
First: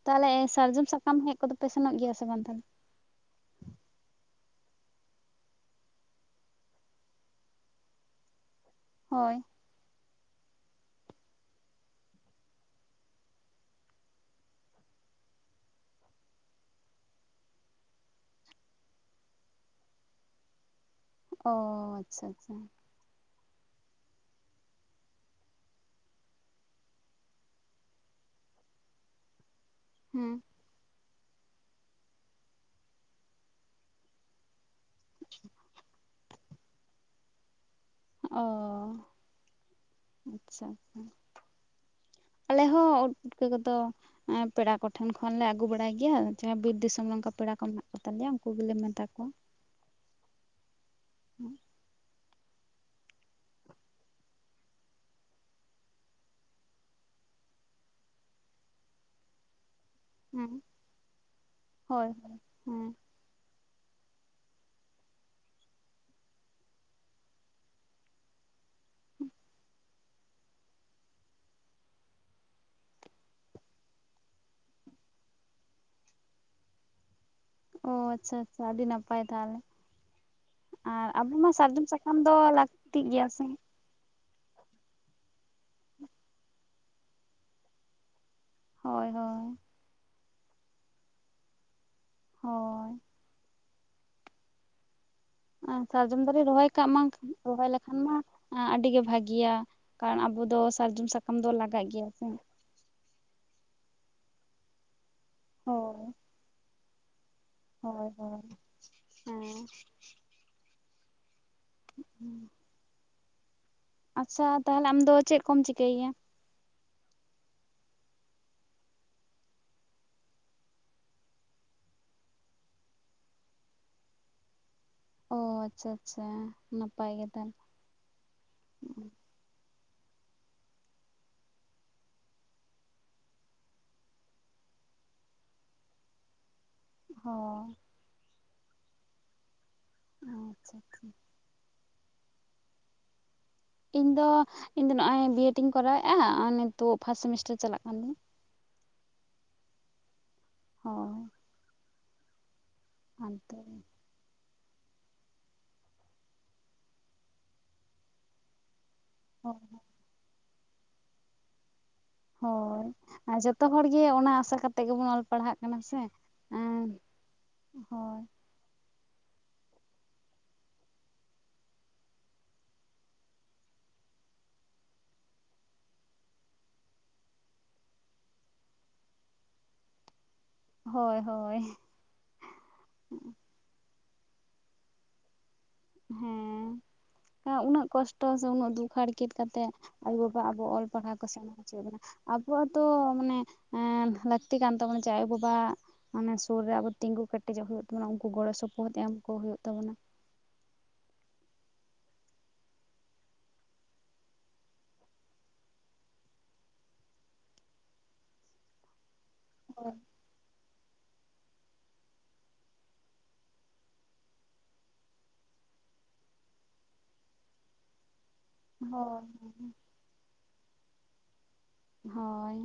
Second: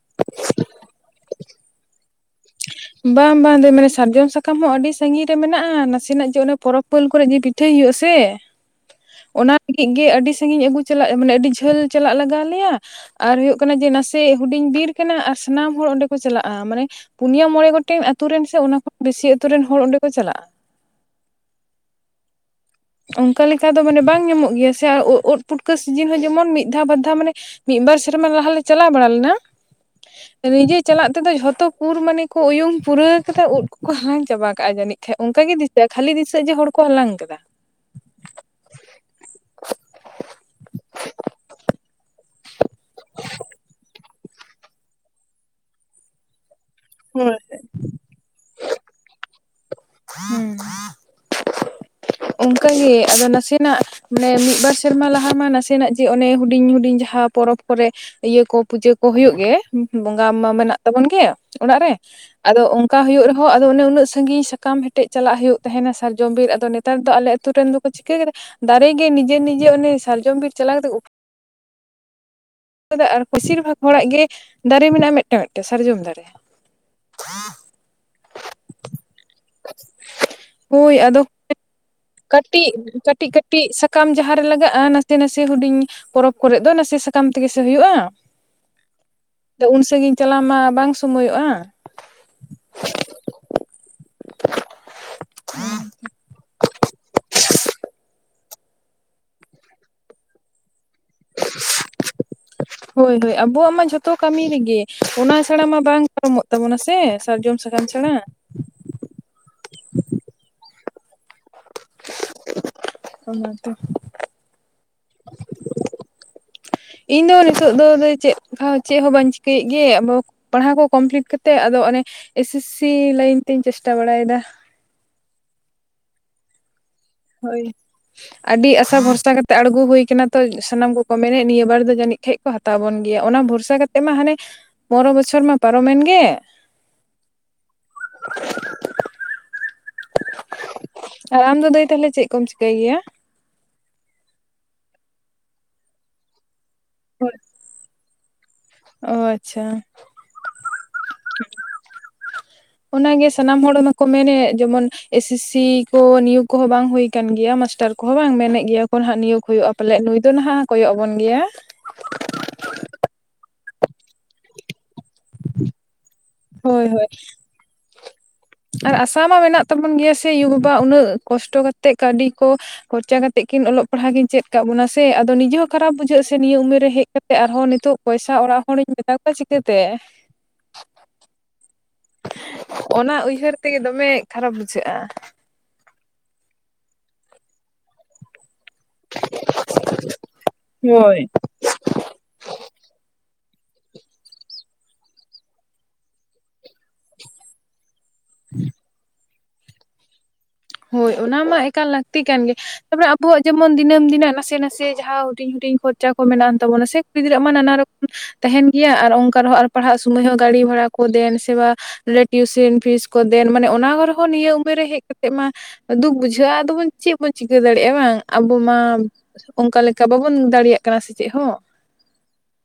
Speaker 1: ᱛᱟᱦᱞᱮ ᱥᱟᱨᱡᱚᱢ ᱥᱟᱠᱟᱢ ᱦᱮᱡ ᱠᱚᱫᱚᱯᱮ ᱥᱮᱱᱚᱜ ᱜᱮᱭᱟ ᱥᱮ ᱵᱟᱝ ᱛᱟᱦᱞᱮ?
Speaker 2: ᱵᱟᱝ ᱵᱟᱝ ᱫᱚ ᱢᱟᱱᱮ ᱥᱟᱨᱡᱚᱢ ᱥᱟᱠᱟᱢ ᱦᱚᱸ ᱟᱹᱰᱤ ᱥᱟᱺᱜᱤᱧ ᱨᱮ ᱢᱮᱱᱟᱜᱼᱟ, ᱱᱟᱥᱮᱱᱟᱜ ᱡᱮ ᱚᱱᱮ ᱯᱚᱨᱚᱵᱽ ᱩᱯᱟᱹᱞ ᱠᱚᱨᱮ ᱡᱮ ᱯᱤᱴᱷᱟᱹᱭ ᱦᱩᱭᱩᱜᱼᱟ ᱥᱮ
Speaker 1: ᱦᱳᱭ
Speaker 2: ᱚᱱᱟ ᱞᱟᱹᱜᱤᱫ ᱜᱮ, ᱟᱹᱰᱤ ᱥᱟᱺᱜᱤᱧ ᱟᱹᱜᱩ ᱪᱟᱞᱟᱜ ᱢᱟᱱᱮ ᱟᱹᱰᱤ ᱡᱷᱟᱹᱞ ᱪᱟᱞᱟᱜ ᱞᱟᱜᱟᱣ ᱟᱞᱮᱭᱟ᱾ ᱟᱨ ᱦᱩᱭᱩᱜ ᱠᱟᱱᱟ ᱡᱮ ᱱᱟᱥᱮ ᱦᱩᱰᱤᱧ ᱵᱤᱨ ᱠᱟᱱᱟ ᱟᱨ ᱥᱟᱱᱟᱢ ᱦᱚᱲ ᱚᱸᱰᱮ ᱠᱚ ᱪᱟᱞᱟᱜᱼᱟ᱾ ᱢᱟᱱᱮ ᱯᱩᱱᱭᱟᱟᱹ ᱢᱚᱬᱮ ᱜᱚᱴᱮᱱ ᱟᱛᱩ ᱨᱮᱱ ᱥᱮ ᱚᱱᱟ ᱠᱷᱚᱱ ᱵᱮᱥᱤ ᱟᱛᱩ ᱨᱮᱱ ᱦᱚᱲ ᱚᱸᱰᱮ ᱠᱚ ᱪᱟᱞᱟᱜᱼᱟ᱾
Speaker 1: ᱚᱻ ᱟᱪᱷᱟ ᱟᱪᱷᱟ᱾
Speaker 2: ᱚᱱᱠᱟ ᱞᱮᱠᱟ ᱫᱚ ᱢᱟᱱᱮ ᱵᱟᱝ ᱧᱟᱢᱚᱜ ᱜᱮᱭᱟ ᱥᱮ, ᱳ ᱳᱫ ᱯᱩᱴᱠᱟᱹ ᱥᱤᱡᱤᱱ ᱦᱚᱸ ᱡᱮᱢᱚᱱ ᱢᱤᱫ ᱫᱷᱟᱣ ᱵᱟᱨ ᱫᱷᱟᱣ ᱢᱟᱱᱮ ᱢᱤᱫ ᱵᱟᱨ ᱥᱮᱨᱢᱟ ᱞᱟᱦᱟᱞᱮ ᱪᱟᱞᱟᱣ ᱵᱟᱲᱟ ᱞᱮᱱᱟ᱾
Speaker 1: ᱦᱮᱸ
Speaker 2: ᱱᱤᱡᱮ ᱪᱟᱞᱟᱜ ᱛᱮᱫᱚ ᱡᱷᱚᱛᱚ ᱠᱩᱨ ᱢᱟᱱᱮ ᱠᱚ ᱩᱭᱩᱢ ᱯᱩᱨᱟᱹᱣ ᱠᱟᱫᱟ ᱳᱫ ᱠᱚᱠᱚ ᱦᱟᱞᱟᱝ ᱪᱟᱵᱟ᱾ ᱠᱟᱜᱼᱟ ᱡᱟᱹᱱᱤᱡ ᱠᱷᱟᱱ, ᱚᱱᱠᱟ ᱜᱮ ᱫᱤᱥᱟᱹᱜᱼᱟ ᱠᱷᱟᱹᱞᱤ ᱫᱤᱥᱟᱹᱜᱼᱟ ᱡᱮ ᱦᱚᱲ ᱠᱚ ᱦᱟᱞᱟᱝ ᱠᱟᱫᱟ᱾
Speaker 1: ᱚ ᱟᱪᱷᱟ ᱟᱪᱷᱟ ᱟᱞᱮ ᱦᱚ ᱩᱫ ᱯᱩᱴᱠᱟᱹ ᱠᱚᱫᱚ ᱯᱮᱲᱟ ᱠᱚᱴᱷᱮᱱ ᱠᱷᱚᱱᱞᱮ ᱟᱹᱜᱩ ᱵᱟᱲᱟᱭ ᱜᱮᱭᱟ ᱡᱟᱷᱟ ᱵᱤᱨ ᱫᱤᱥᱚᱢ᱾ ᱚᱱᱮ ᱚᱱᱠᱟ
Speaker 2: ᱦᱳᱭ
Speaker 1: ᱯᱮᱲᱟ ᱠᱚ ᱢᱮᱱᱟᱜ ᱠᱚ ᱛᱟᱞᱮᱭᱟ ᱩᱱᱠᱩ ᱜᱮ ᱢᱮᱛᱟ ᱠᱚᱣᱟ᱾
Speaker 2: ᱦᱩᱸ ᱚᱱᱠᱟᱜᱮ ᱟᱫᱚ ᱱᱟᱥᱮᱱᱟᱜ ᱢᱟᱱᱮ ᱢᱤᱫᱵᱟᱨ ᱥᱮᱨᱢᱟ ᱞᱟᱦᱟ ᱢᱟ ᱱᱟᱥᱮᱱᱟᱜ ᱡᱮ ᱚᱱᱮ ᱦᱩᱰᱤᱧ ᱦᱩᱰᱤᱧ ᱡᱟᱦᱟᱸ ᱯᱚᱨᱚᱵᱽ ᱠᱚᱨᱮ ᱤᱭᱟᱹ ᱠᱚ ᱯᱩᱡᱟᱹ ᱠᱚ ᱦᱩᱭᱩᱜ ᱜᱮ ᱵᱚᱸᱜᱟ ᱢᱟ
Speaker 1: ᱦᱮᱸ
Speaker 2: ᱢᱮᱱᱟᱜ ᱛᱟᱵᱚᱱ ᱜᱮ ᱚᱲᱟᱜ ᱨᱮ
Speaker 1: ᱦᱳᱭ ᱦᱳᱭ
Speaker 2: ᱟᱫᱚ
Speaker 1: ᱦᱮᱸ
Speaker 2: ᱚᱱᱠᱟ ᱦᱳᱭᱳᱜ ᱨᱮᱦᱚᱸ ᱟᱫᱚ ᱚᱱᱮ ᱩᱱᱟᱹᱜ ᱥᱟᱺᱜᱤᱧ ᱥᱟᱠᱟᱢ ᱦᱮᱴᱮᱡ ᱪᱟᱞᱟᱜ ᱦᱩᱭᱩᱜ ᱛᱟᱸᱦᱮᱱᱟ ᱥᱟᱨᱡᱚᱢ ᱵᱤᱨ ᱟᱫᱚ ᱱᱮ ᱛᱟᱨ ᱫᱚ ᱟᱞᱮ ᱟᱹᱛᱩ ᱨᱮᱱ ᱫᱚᱠᱚ ᱪᱤᱠᱟᱹ ᱠᱮᱫᱟ ᱫᱟᱨᱮ ᱜᱮ ᱱᱤᱡᱮ ᱱᱤᱡᱮ ᱚᱱᱮ ᱥᱟᱨᱡᱚᱢ ᱵᱤᱨ ᱪᱟᱞᱟᱣ ᱠᱟᱛᱮ ᱩᱯᱷ ᱟᱨ ᱯᱳᱥᱤᱨ ᱵᱷᱟᱜᱽ ᱦᱚᱲᱟᱜ ᱜᱮ ᱫᱟᱨᱮ ᱢᱮᱱᱟᱜᱼᱟ ᱢᱮᱫᱴᱟᱝ ᱢᱮᱫᱴᱮᱱ ᱥᱟᱨᱡᱚᱢ ᱫᱟᱨᱮ
Speaker 1: ᱚ ᱟᱪᱷᱟ ᱟᱪᱷᱟ ᱟᱹᱰᱤ ᱱᱟᱯᱟᱭ ᱛᱟᱦᱞᱮ
Speaker 2: ᱦᱳᱭ
Speaker 1: ᱟᱨ
Speaker 2: ᱟᱫᱚ
Speaker 1: ᱟᱵᱩ ᱢᱟ ᱥᱟᱨᱡᱚᱢ ᱥᱟᱠᱟᱢ ᱫᱚ ᱞᱟᱹᱠᱛᱤᱜ ᱜᱮᱭᱟ ᱥᱮ
Speaker 2: ᱠᱟᱢ ᱡᱟᱦᱟᱸ ᱨᱮ ᱞᱟᱜᱟᱜᱼᱟ ᱱᱟᱥᱮ ᱱᱟᱥᱮ ᱦᱩᱰᱤᱧ ᱯᱚᱨᱚᱵᱽ ᱠᱚᱨᱮᱜ ᱫᱚ ᱱᱟᱥᱮ ᱥᱟᱠᱟᱢ ᱛᱮᱸᱜᱮ ᱥᱮ ᱦᱩᱭᱩᱜᱼᱟ
Speaker 1: ᱦᱳᱭ ᱦᱳᱭ
Speaker 2: ᱛᱚ ᱩᱱ ᱥᱟᱺᱜᱤᱧ ᱪᱟᱞᱟᱣ ᱢᱟ ᱵᱟᱝ ᱥᱚᱢᱚᱭᱚᱜᱼᱟ
Speaker 1: ᱦᱳᱭ
Speaker 2: [inaudible]
Speaker 1: ᱟᱨ ᱥᱟᱨᱡᱚᱢ ᱫᱟᱨᱮ ᱨᱚᱦᱚᱭ ᱠᱟᱜ ᱢᱟ ᱨᱚᱦᱚᱭ ᱞᱮᱠᱷᱟᱱ ᱢᱟ ᱟᱹᱰᱤ ᱜᱮ ᱵᱷᱟᱜᱤᱭᱟ ᱠᱟᱨᱚᱱ ᱟᱵᱚ ᱫᱚ ᱥᱟᱨᱡᱚᱢ ᱥᱟᱠᱟᱢ ᱫᱚ ᱞᱟᱜᱟᱜ ᱜᱤᱭᱟ ᱥᱮ
Speaker 2: ᱦᱳᱭ ᱦᱳᱭ ᱟᱵᱚᱣᱟᱜ ᱢᱟ ᱡᱷᱚᱛᱚ ᱠᱟᱹᱢᱤ ᱨᱤᱜᱮ ᱚᱱᱟ ᱪᱷᱟᱲᱟ ᱢᱟ ᱵᱟᱝ
Speaker 1: ᱦᱳᱭ
Speaker 2: ᱯᱟᱨᱚᱢᱚᱜ ᱛᱟᱸᱵᱚᱱᱟ ᱥᱮ ᱥᱟᱨᱡᱚᱢ ᱥᱟᱠᱟᱢ ᱪᱷᱟᱲᱟ
Speaker 1: ᱦᱳᱭ ᱦᱳᱭ ᱦᱮᱸ ᱦᱩᱸ
Speaker 2: ᱚᱱᱟ ᱜᱮ
Speaker 1: ᱟᱪᱷᱟ ᱛᱟᱦᱞᱮ ᱟᱢ ᱫᱚ ᱪᱮᱫ ᱠᱚᱢ ᱪᱤᱠᱟᱹᱭ ᱜᱮᱭᱟ?
Speaker 2: ᱤᱧ ᱫᱚ ᱱᱤᱛᱚᱜ ᱫᱚ ᱪᱮᱫ ᱦᱚᱸ ᱪᱮᱫ ᱦᱚᱸ ᱵᱟᱹᱧ ᱪᱤᱠᱟᱹᱭᱮᱫ ᱜᱮ ᱟᱵᱚ᱾ ᱯᱟᱲᱦᱟᱣ ᱠᱚ ᱠᱚᱢᱯᱞᱤᱴ ᱠᱟᱛᱮᱫ ᱟᱫᱚ ᱚᱱᱮ ᱮᱥ ᱥᱤ ᱥᱤ ᱞᱟᱹᱭᱤᱱ ᱛᱤᱧ ᱪᱮᱥᱴᱟ ᱵᱟᱲᱟᱭᱮᱫᱟ
Speaker 1: ᱚ ᱟᱪᱷᱟ ᱟᱪᱷᱟ ᱱᱟᱯᱟᱭ ᱜᱮ ᱛᱟᱦᱚᱞᱮ
Speaker 2: ᱦᱳᱭ ᱟᱹᱰᱤ ᱟᱥᱟ ᱵᱷᱚᱨᱥᱟ ᱠᱟᱛᱮ ᱟᱬᱜᱩ ᱦᱩᱭ ᱠᱟᱱᱟ ᱛᱚ ᱥᱟᱱᱟᱢ ᱠᱚᱠᱚ ᱢᱮᱱᱮᱫ ᱱᱤᱭᱟᱹ ᱵᱟᱨ ᱫᱚ ᱡᱟᱹᱱᱤᱡ ᱠᱷᱟᱡ ᱠᱚ ᱦᱟᱛᱟᱣ ᱵᱚᱱ ᱜᱮᱭᱟ ᱚᱱᱟ ᱵᱷᱚᱨᱥᱟ ᱠᱟᱛᱮᱜ ᱢᱟ ᱦᱟᱱᱮ ᱯᱚᱨᱚ ᱵᱚᱪᱷᱚᱨ ᱢᱟ ᱯᱟᱨᱚᱢᱮᱱ ᱜᱮ
Speaker 1: ᱦᱚᱸ ᱦᱚᱸ ᱟᱪᱷᱟ ᱟᱪᱷᱟ
Speaker 2: ᱟᱨ ᱟᱢᱫᱚ ᱫᱟᱹᱭ ᱛᱟᱦᱞᱮ ᱪᱮᱫ ᱠᱚᱢ ᱪᱤᱠᱟᱹᱭ ᱜᱤᱭᱟ?
Speaker 1: ᱤᱧ ᱫᱚ ᱤᱧ ᱫᱚ ᱱᱚᱜᱚᱭ ᱵᱤᱮᱰ ᱤᱧ ᱠᱚᱨᱟᱣᱮᱜᱼᱟ ᱟᱨ ᱱᱤᱛᱚᱜ ᱯᱷᱟᱥᱴ ᱥᱮᱢᱤᱥᱴᱟᱨ ᱪᱟᱞᱟᱜ ᱠᱟᱱ ᱛᱤᱧ
Speaker 2: ᱚ ᱟᱪᱷᱟ
Speaker 1: ᱦᱳᱭ
Speaker 2: ᱚᱱᱟᱜᱮ
Speaker 1: ᱚᱱᱛᱮ
Speaker 2: ᱥᱟᱱᱟᱢ ᱦᱚᱲ ᱠᱚ ᱢᱮᱱᱮᱫ ᱡᱮᱢᱚᱱ ᱮᱥ ᱥᱤᱥᱤ ᱠᱚ ᱱᱤᱭᱩᱜ ᱠᱚᱦᱚᱸ ᱵᱟᱝ ᱦᱩᱭ ᱠᱟᱱ ᱜᱮᱭᱟ ᱢᱟᱥᱴᱟᱨ ᱠᱚᱦᱚᱸ ᱵᱟᱝ ᱢᱮᱱᱮᱫ ᱜᱮᱭᱟ ᱠᱚ ᱱᱟᱦᱟᱜ ᱱᱤᱭᱳᱜ ᱦᱳᱭᱳᱜᱼᱟ, ᱯᱟᱞᱮᱫ ᱱᱩᱭ ᱫᱚ ᱱᱟᱦᱟᱜ ᱠᱚᱭᱚᱜ ᱟᱵᱚᱱ ᱜᱮᱭᱟ᱾
Speaker 1: ᱦᱳᱭ ᱟᱨ ᱡᱚᱛᱚ ᱦᱚᱲᱜᱤ ᱚᱱᱟ ᱟᱥᱟ ᱠᱟᱛᱮ ᱜᱮᱵᱚᱱ ᱚᱞ ᱯᱟᱲᱦᱟᱜ ᱠᱟᱱᱟ ᱥᱮ᱾
Speaker 2: ᱦᱳᱭ ᱦᱳᱭ
Speaker 1: ᱦᱚᱭ
Speaker 2: ᱟᱨ ᱟᱥᱟ ᱢᱟ ᱢᱮᱱᱟᱜ ᱛᱟᱵᱚᱱ ᱜᱮᱭᱟ ᱥᱮ ᱤᱭᱩ ᱵᱟᱵᱟ ᱟᱜ ᱩᱱᱟᱹᱜ ᱠᱚᱥᱴᱚ ᱠᱟᱛᱮ ᱠᱟᱹᱣᱰᱤ ᱠᱚ ᱠᱷᱚᱨᱪᱟ ᱠᱟᱛᱮᱜ ᱠᱤᱱ ᱚᱞᱚᱜ ᱯᱟᱲᱦᱟ ᱠᱤᱱ ᱪᱮᱫ ᱠᱟᱜ ᱵᱚᱱᱟ ᱥᱮ ᱟᱫᱚ ᱱᱤᱡᱮ ᱦᱚᱸ ᱠᱷᱟᱨᱟᱯ ᱵᱩᱡᱷᱟᱹᱜᱼᱟ ᱥᱮ ᱱᱤᱭᱟᱹ ᱩᱢᱮᱨ ᱨᱮ ᱦᱮᱡ ᱠᱟᱛᱮᱫ ᱟᱨᱦᱚᱸ ᱱᱤᱛᱚᱜ ᱯᱚᱭᱥᱟ ᱚᱲᱟᱜ ᱦᱚᱲᱤᱧ ᱢᱮᱛᱟ ᱠᱚᱣᱟ ᱪᱤᱠᱟᱹᱛᱮ᱾
Speaker 1: ᱦᱳᱭ ᱦᱳᱭ
Speaker 2: ᱚᱱᱟ ᱩᱭᱦᱟᱹᱨ ᱛᱮ ᱫᱚᱢᱮ ᱠᱷᱟᱨᱟᱯ ᱵᱩᱡᱷᱟᱹᱜᱼᱟ᱾
Speaker 1: ᱦᱮᱸ ᱩᱱᱟᱹᱜ ᱠᱚᱥᱴᱚ ᱥᱮ ᱩᱱᱟᱹᱜ ᱫᱩᱠ ᱦᱟᱲᱠᱮᱛ ᱠᱟᱛᱮ᱾ ᱟᱭᱳ ᱵᱟᱵᱟ ᱟᱵᱚ ᱚᱞ ᱯᱟᱲᱦᱟᱣ
Speaker 2: ᱦᱳᱭ
Speaker 1: ᱠᱚ ᱥᱮᱲᱟ ᱦᱚᱪᱚᱭᱮᱫ ᱵᱚᱱᱟ᱾ ᱟᱵᱚᱣᱟᱜ ᱦᱚᱛᱚ ᱢᱟᱱᱮ ᱮᱸ ᱞᱟᱹᱠᱛᱤ ᱠᱟᱱ ᱛᱟᱵᱚᱱᱟ ᱡᱮ ᱟᱭᱳ ᱵᱟᱵᱟ᱾ ᱢᱟᱱᱮ ᱥᱩᱨ ᱨᱮ ᱟᱵᱚ ᱛᱤᱸᱜᱩ ᱠᱮᱴᱮᱡᱚᱜ ᱦᱩᱭᱩᱜ ᱛᱟᱵᱚᱱᱟ ᱩᱝᱠᱩ ᱜᱚᱲᱚ ᱥᱚᱯᱚᱦᱚᱫ ᱮᱢ ᱠᱚ ᱦᱩᱭᱩᱜ ᱛᱟᱵᱚᱱᱟ᱾
Speaker 2: ᱦᱳᱭ ᱚᱱᱟ ᱢᱟ ᱮᱠᱟᱞ ᱞᱟᱠᱛᱤ ᱠᱟᱱ ᱜᱮ᱾ ᱛᱟᱯᱚᱨᱮ ᱟᱵᱚᱣᱟᱜ ᱡᱮᱢᱚᱱ ᱫᱤᱱᱟᱹᱢ ᱫᱤᱱᱟᱜ ᱱᱟᱥᱮ - ᱱᱟᱥᱮ ᱡᱟᱸᱦᱟᱸ ᱦᱩᱰᱤᱧ ᱦᱩᱰᱤᱧ ᱠᱷᱚᱨᱪᱟ ᱠᱚ ᱢᱮᱱᱟᱜ ᱟᱱ ᱛᱟᱵᱚᱱᱟ ᱥᱮ ᱠᱩᱲᱤ ᱜᱤᱫᱽᱨᱟᱹ ᱢᱟ ᱱᱟᱱᱟ ᱨᱚᱠᱚᱢ
Speaker 1: [inaudible]
Speaker 2: ᱛᱟᱦᱮᱱ ᱜᱮᱭᱟ ᱟᱨ ᱚᱝᱠᱟ ᱨᱮᱸᱦᱚᱸ ᱟᱨ
Speaker 1: ᱦᱳᱭ
Speaker 2: ᱯᱟᱲᱦᱟᱜ ᱥᱩᱢᱟᱹᱭ ᱦᱚᱸ ᱜᱟᱰᱤ ᱵᱷᱟᱲᱟ ᱠᱚ ᱫᱮᱱ ᱥᱮ ᱵᱟ ᱴᱤᱭᱩᱥᱮᱱ ᱯᱷᱤᱥ ᱠᱚ ᱫᱮᱱ, ᱢᱟᱱᱮ ᱚᱱᱟ ᱠᱚᱸᱦᱚᱸ ᱱᱤᱭᱟᱹ ᱩᱢᱮᱨ ᱨᱮ ᱦᱮᱡ ᱢᱟ ᱫᱩᱠ ᱵᱩᱡᱷᱟᱹᱜᱼᱟ ᱾ ᱟᱫᱚ ᱵᱚᱱ ᱪᱮᱫ ᱵᱚᱱ ᱪᱤᱠᱟᱹ ᱫᱟᱲᱮᱭᱟᱜᱼᱟ ᱵᱟᱝ ᱟᱵᱚ ᱢᱟ
Speaker 1: ᱦᱳᱭ
Speaker 2: ᱚᱝᱠᱟ ᱞᱮᱠᱟ ᱠᱟ ᱵᱟᱵᱚᱱ ᱫᱟᱲᱮᱭᱟᱜ ᱠᱟᱱᱟ ᱥᱮ ᱪᱮᱜ ᱦᱚᱸ᱾
Speaker 1: ᱦᱚᱭ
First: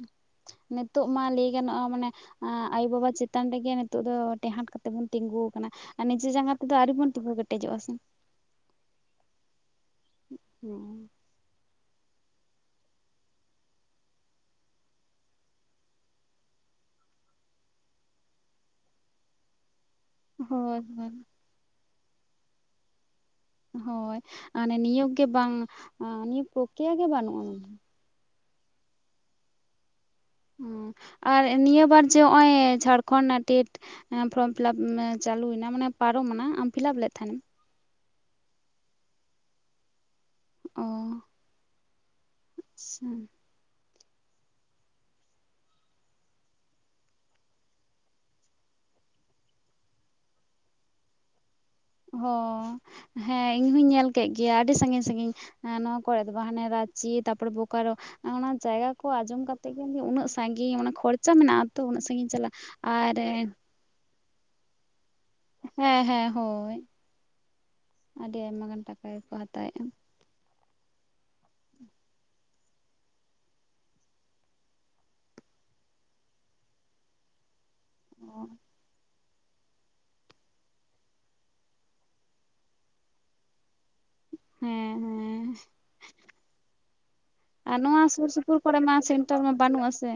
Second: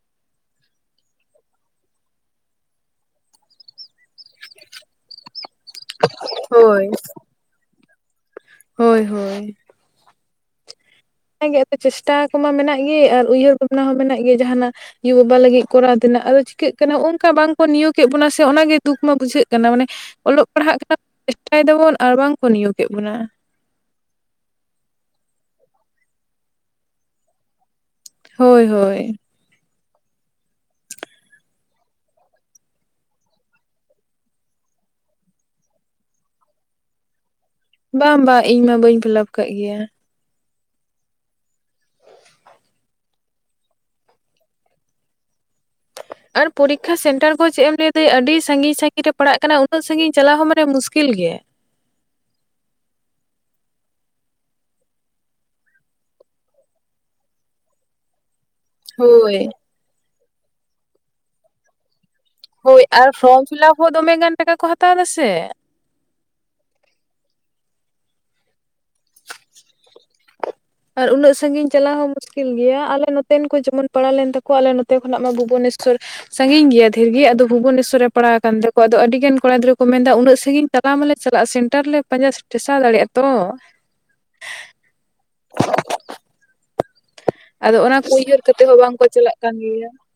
Speaker 1: ᱱᱤᱛᱚᱜ ᱢᱟ ᱞᱟᱹᱭ ᱜᱟᱱᱚᱜᱼᱟ ᱢᱟᱱᱮ ᱟᱭᱳ ᱵᱟᱵᱟ ᱪᱮᱛᱟᱱ ᱨᱮᱜᱮ ᱱᱤᱛᱚᱜ ᱫᱚ ᱴᱮᱦᱟᱸᱴ ᱠᱟᱛᱮ ᱵᱚᱱ ᱛᱮᱸᱜᱩ ᱟᱨ ᱱᱤᱡᱮ ᱡᱟᱸᱜᱟᱸ ᱛᱮᱫᱚ
Speaker 2: ᱦᱳᱭ
Speaker 1: ᱟᱣᱨᱤ ᱵᱚᱱ ᱛᱤᱸᱜᱩ ᱠᱮᱴᱮᱡᱚᱜᱼᱟ ᱥᱮ᱾
Speaker 2: ᱦᱳᱭ ᱦᱳᱭ
Speaker 1: ᱦᱮᱸ [inaudible]
Speaker 2: ᱚᱱᱟᱜᱮ ᱟᱫᱚ ᱪᱮᱥᱴᱟ ᱠᱚᱢᱟ ᱢᱮᱱᱟᱜ ᱜᱤ ᱟᱨ ᱩᱭᱦᱟᱹᱨ ᱵᱷᱟᱵᱽᱱᱟ ᱦᱚᱸ ᱢᱮᱱᱟᱜ ᱜᱤ ᱡᱟᱸᱦᱟᱸᱱᱟᱜ ᱭᱩ ᱵᱟᱵᱟ ᱞᱟᱹᱜᱤᱫ ᱠᱚᱨᱟᱣ ᱛᱮᱱᱟᱜ ᱟᱫᱚ ᱪᱤᱠᱟᱹᱜ ᱠᱟᱱᱟ, ᱚᱝᱠᱟ ᱵᱟᱝᱠᱚ ᱱᱤᱭᱳᱜ ᱮᱫ ᱵᱚᱱᱟ, ᱥᱮ ᱚᱱᱟᱜᱮ ᱫᱩᱠ ᱢᱟ ᱵᱩᱡᱷᱟᱹᱜ ᱠᱟᱱᱟ ᱢᱟᱱᱮ ᱚᱞᱚᱜ ᱯᱟᱲᱦᱟᱜ
Speaker 1: ᱦᱳᱭ
Speaker 2: ᱠᱟᱱᱟ ᱪᱮᱥᱴᱟᱭ ᱫᱟᱵᱚᱱ ᱟᱨ ᱵᱟᱝ ᱠᱚ ᱱᱤᱭᱳᱜ ᱮᱫ ᱵᱚᱱᱟ᱾
Speaker 1: ᱦᱳᱭ ᱟᱱᱮ ᱱᱤᱭᱚᱜ ᱜᱮ ᱵᱟᱝ ᱱᱤᱭᱚᱜ ᱯᱨᱚᱠᱨᱤᱭᱟ ᱜᱮ ᱵᱟᱱᱩᱜᱼᱟ᱾
Speaker 2: ᱦᱳᱭ ᱦᱳᱭ
Speaker 1: ᱟᱨ ᱱᱤᱭᱟᱹ ᱵᱟᱨ ᱡᱮ ᱦᱸᱚᱜᱼᱚᱭ ᱡᱷᱟᱲᱠᱷᱚᱱ ᱱᱟᱜ ᱴᱮᱴ ᱮᱸᱻ ᱯᱷᱨᱚᱢ ᱯᱷᱤᱞᱟᱯ ᱪᱟᱞᱩᱭᱱᱟ ᱢᱟᱱᱮ ᱯᱟᱨᱚᱢᱱᱟ, ᱟᱢ ᱯᱷᱤᱞᱟᱯ ᱞᱮᱫ ᱛᱟᱸᱦᱮᱸ ᱱᱟᱢ?
Speaker 2: ᱵᱟᱝ ᱵᱟ ᱤᱧ ᱢᱟ ᱵᱟᱹᱧ ᱯᱷᱤᱞᱟᱯ ᱠᱟᱜ ᱜᱮᱭᱟ᱾
Speaker 1: ᱚᱻ ᱟᱪᱪᱷᱟ
Speaker 2: ᱟᱨ ᱯᱚᱨᱤᱠᱷᱟ ᱥᱮᱱᱴᱟᱨ ᱠᱚ ᱪᱮᱫ ᱮᱢ ᱞᱟᱹᱭ ᱫᱟᱹᱭ, ᱟᱰᱤ ᱥᱟᱺᱜᱤᱧ-ᱥᱟᱺᱜᱤᱧ ᱨᱮ ᱯᱟᱲᱟᱜ ᱠᱟᱱᱟ ᱩᱱᱟᱹᱜ ᱥᱟᱺᱜᱤᱧ ᱪᱟᱞᱟᱣ ᱦᱚᱸ ᱢᱟᱱᱮ ᱢᱩᱥᱠᱤᱞ ᱜᱮ᱾
Speaker 1: ᱦᱚᱸ ᱦᱮᱸ ᱤᱧᱦᱩᱧ ᱧᱮᱞ ᱠᱮᱜ ᱜᱮᱭᱟ ᱟᱰᱤ ᱥᱟᱺᱜᱤᱧ - ᱥᱟᱺᱜᱤᱧ ᱱᱚᱣᱟ ᱠᱚᱨᱮ ᱫᱚ ᱵᱟᱝ ᱦᱟᱱᱮ ᱨᱟᱪᱤ ᱛᱟᱨᱯᱚᱨ ᱵᱳᱠᱟᱨᱳ ᱚᱱᱟ ᱡᱟᱭᱜᱟ ᱠᱚ
Speaker 2: ᱦᱳᱭ
Speaker 1: ᱟᱸᱡᱚᱢ ᱠᱟᱛᱮ ᱜᱮ ᱩᱱᱟᱹᱜ ᱥᱟᱺᱜᱤᱧ ᱢᱟᱱᱮ ᱠᱷᱚᱨᱪᱟ ᱢᱮᱱᱟᱜ ᱛᱚ, ᱩᱱᱟᱹᱜ ᱥᱟᱺᱜᱤᱧ ᱪᱟᱞᱟᱜ
Speaker 2: ᱦᱳᱭ ᱟᱨ ᱯᱷᱨᱚᱢ ᱯᱷᱤᱞᱟᱯ ᱦᱚᱸ ᱫᱚᱢᱮ ᱜᱟᱱ ᱴᱟᱠᱟ ᱠᱚ ᱦᱟᱛᱟᱣ ᱫᱟᱥᱮ᱾
Speaker 1: ᱦᱮᱸ ᱦᱮᱸ ᱦᱳᱭ ᱟᱰᱤ ᱟᱭᱢᱟ ᱜᱟᱱ ᱴᱟᱠᱟ ᱜᱮᱠᱚ ᱦᱟᱛᱟᱣᱮᱜᱼᱟ᱾
Speaker 2: ᱟᱨ ᱩᱱᱟᱹᱜ ᱥᱟᱺᱜᱤᱧ ᱪᱟᱞᱟᱣ ᱦᱚᱸ ᱠᱤᱞ ᱜᱮᱭᱟ ᱟᱞᱮ ᱱᱚᱛᱮᱱ ᱠᱚ ᱡᱮᱢᱚᱱ ᱯᱟᱲᱟᱣ ᱞᱮᱱ ᱛᱟᱠᱚᱣᱟ, ᱟᱞᱮ ᱱᱚᱛᱮ ᱠᱷᱚᱱᱟᱜ ᱢᱟ ᱵᱷᱩᱵᱚᱱᱮᱥᱥᱚᱨ ᱥᱟᱺᱜᱤᱧ ᱜᱮᱭᱟ ᱫᱷᱤᱨ ᱜᱤ ᱟᱫᱚ ᱵᱷᱩᱵᱚᱱᱮᱥᱥᱚᱨ ᱨᱮ ᱯᱟᱲᱟᱣ ᱠᱟᱱ ᱫᱚ ᱠᱚ ᱟᱫᱚ ᱟᱹᱰᱤᱜᱟᱱ ᱠᱚᱲᱟ ᱜᱤᱫᱽᱨᱟᱹ ᱠᱚ ᱢᱮᱱ ᱫᱟ ᱩᱱᱟᱹᱜ ᱥᱟᱺᱜᱤᱧ ᱪᱟᱞᱟᱣ ᱢᱟᱞᱮ ᱪᱟᱞᱟᱜᱼᱟ, ᱥᱮᱱᱴᱟᱨ ᱞᱮ ᱯᱟᱸᱡᱟ ᱴᱷᱮᱥᱟᱣ ᱫᱟᱲᱮᱭᱟᱜᱼᱟ ᱛᱚ᱾
Speaker 1: ᱦᱮᱸ - ᱦᱮᱸ
Speaker 2: ᱟᱫᱚ
Speaker 1: ᱟᱨ
Speaker 2: ᱚᱱᱟ
Speaker 1: ᱱᱚᱣᱟ
Speaker 2: ᱠᱚ
Speaker 1: ᱥᱩᱨ
Speaker 2: ᱩᱭᱦᱟᱹᱨ
Speaker 1: ᱥᱩᱯᱩᱨ
Speaker 2: ᱠᱟᱛᱮ ᱦᱚᱸ
Speaker 1: ᱠᱚᱨᱮ ᱢᱟ
Speaker 2: ᱵᱟᱝᱠᱚ ᱪᱟᱞᱟᱜ
Speaker 1: ᱥᱮᱱᱴᱟᱨ ᱢᱟ
Speaker 2: ᱠᱟᱱ ᱜᱮᱭᱟ
Speaker 1: ᱵᱟᱱᱩᱜᱼᱟ ᱥᱮ,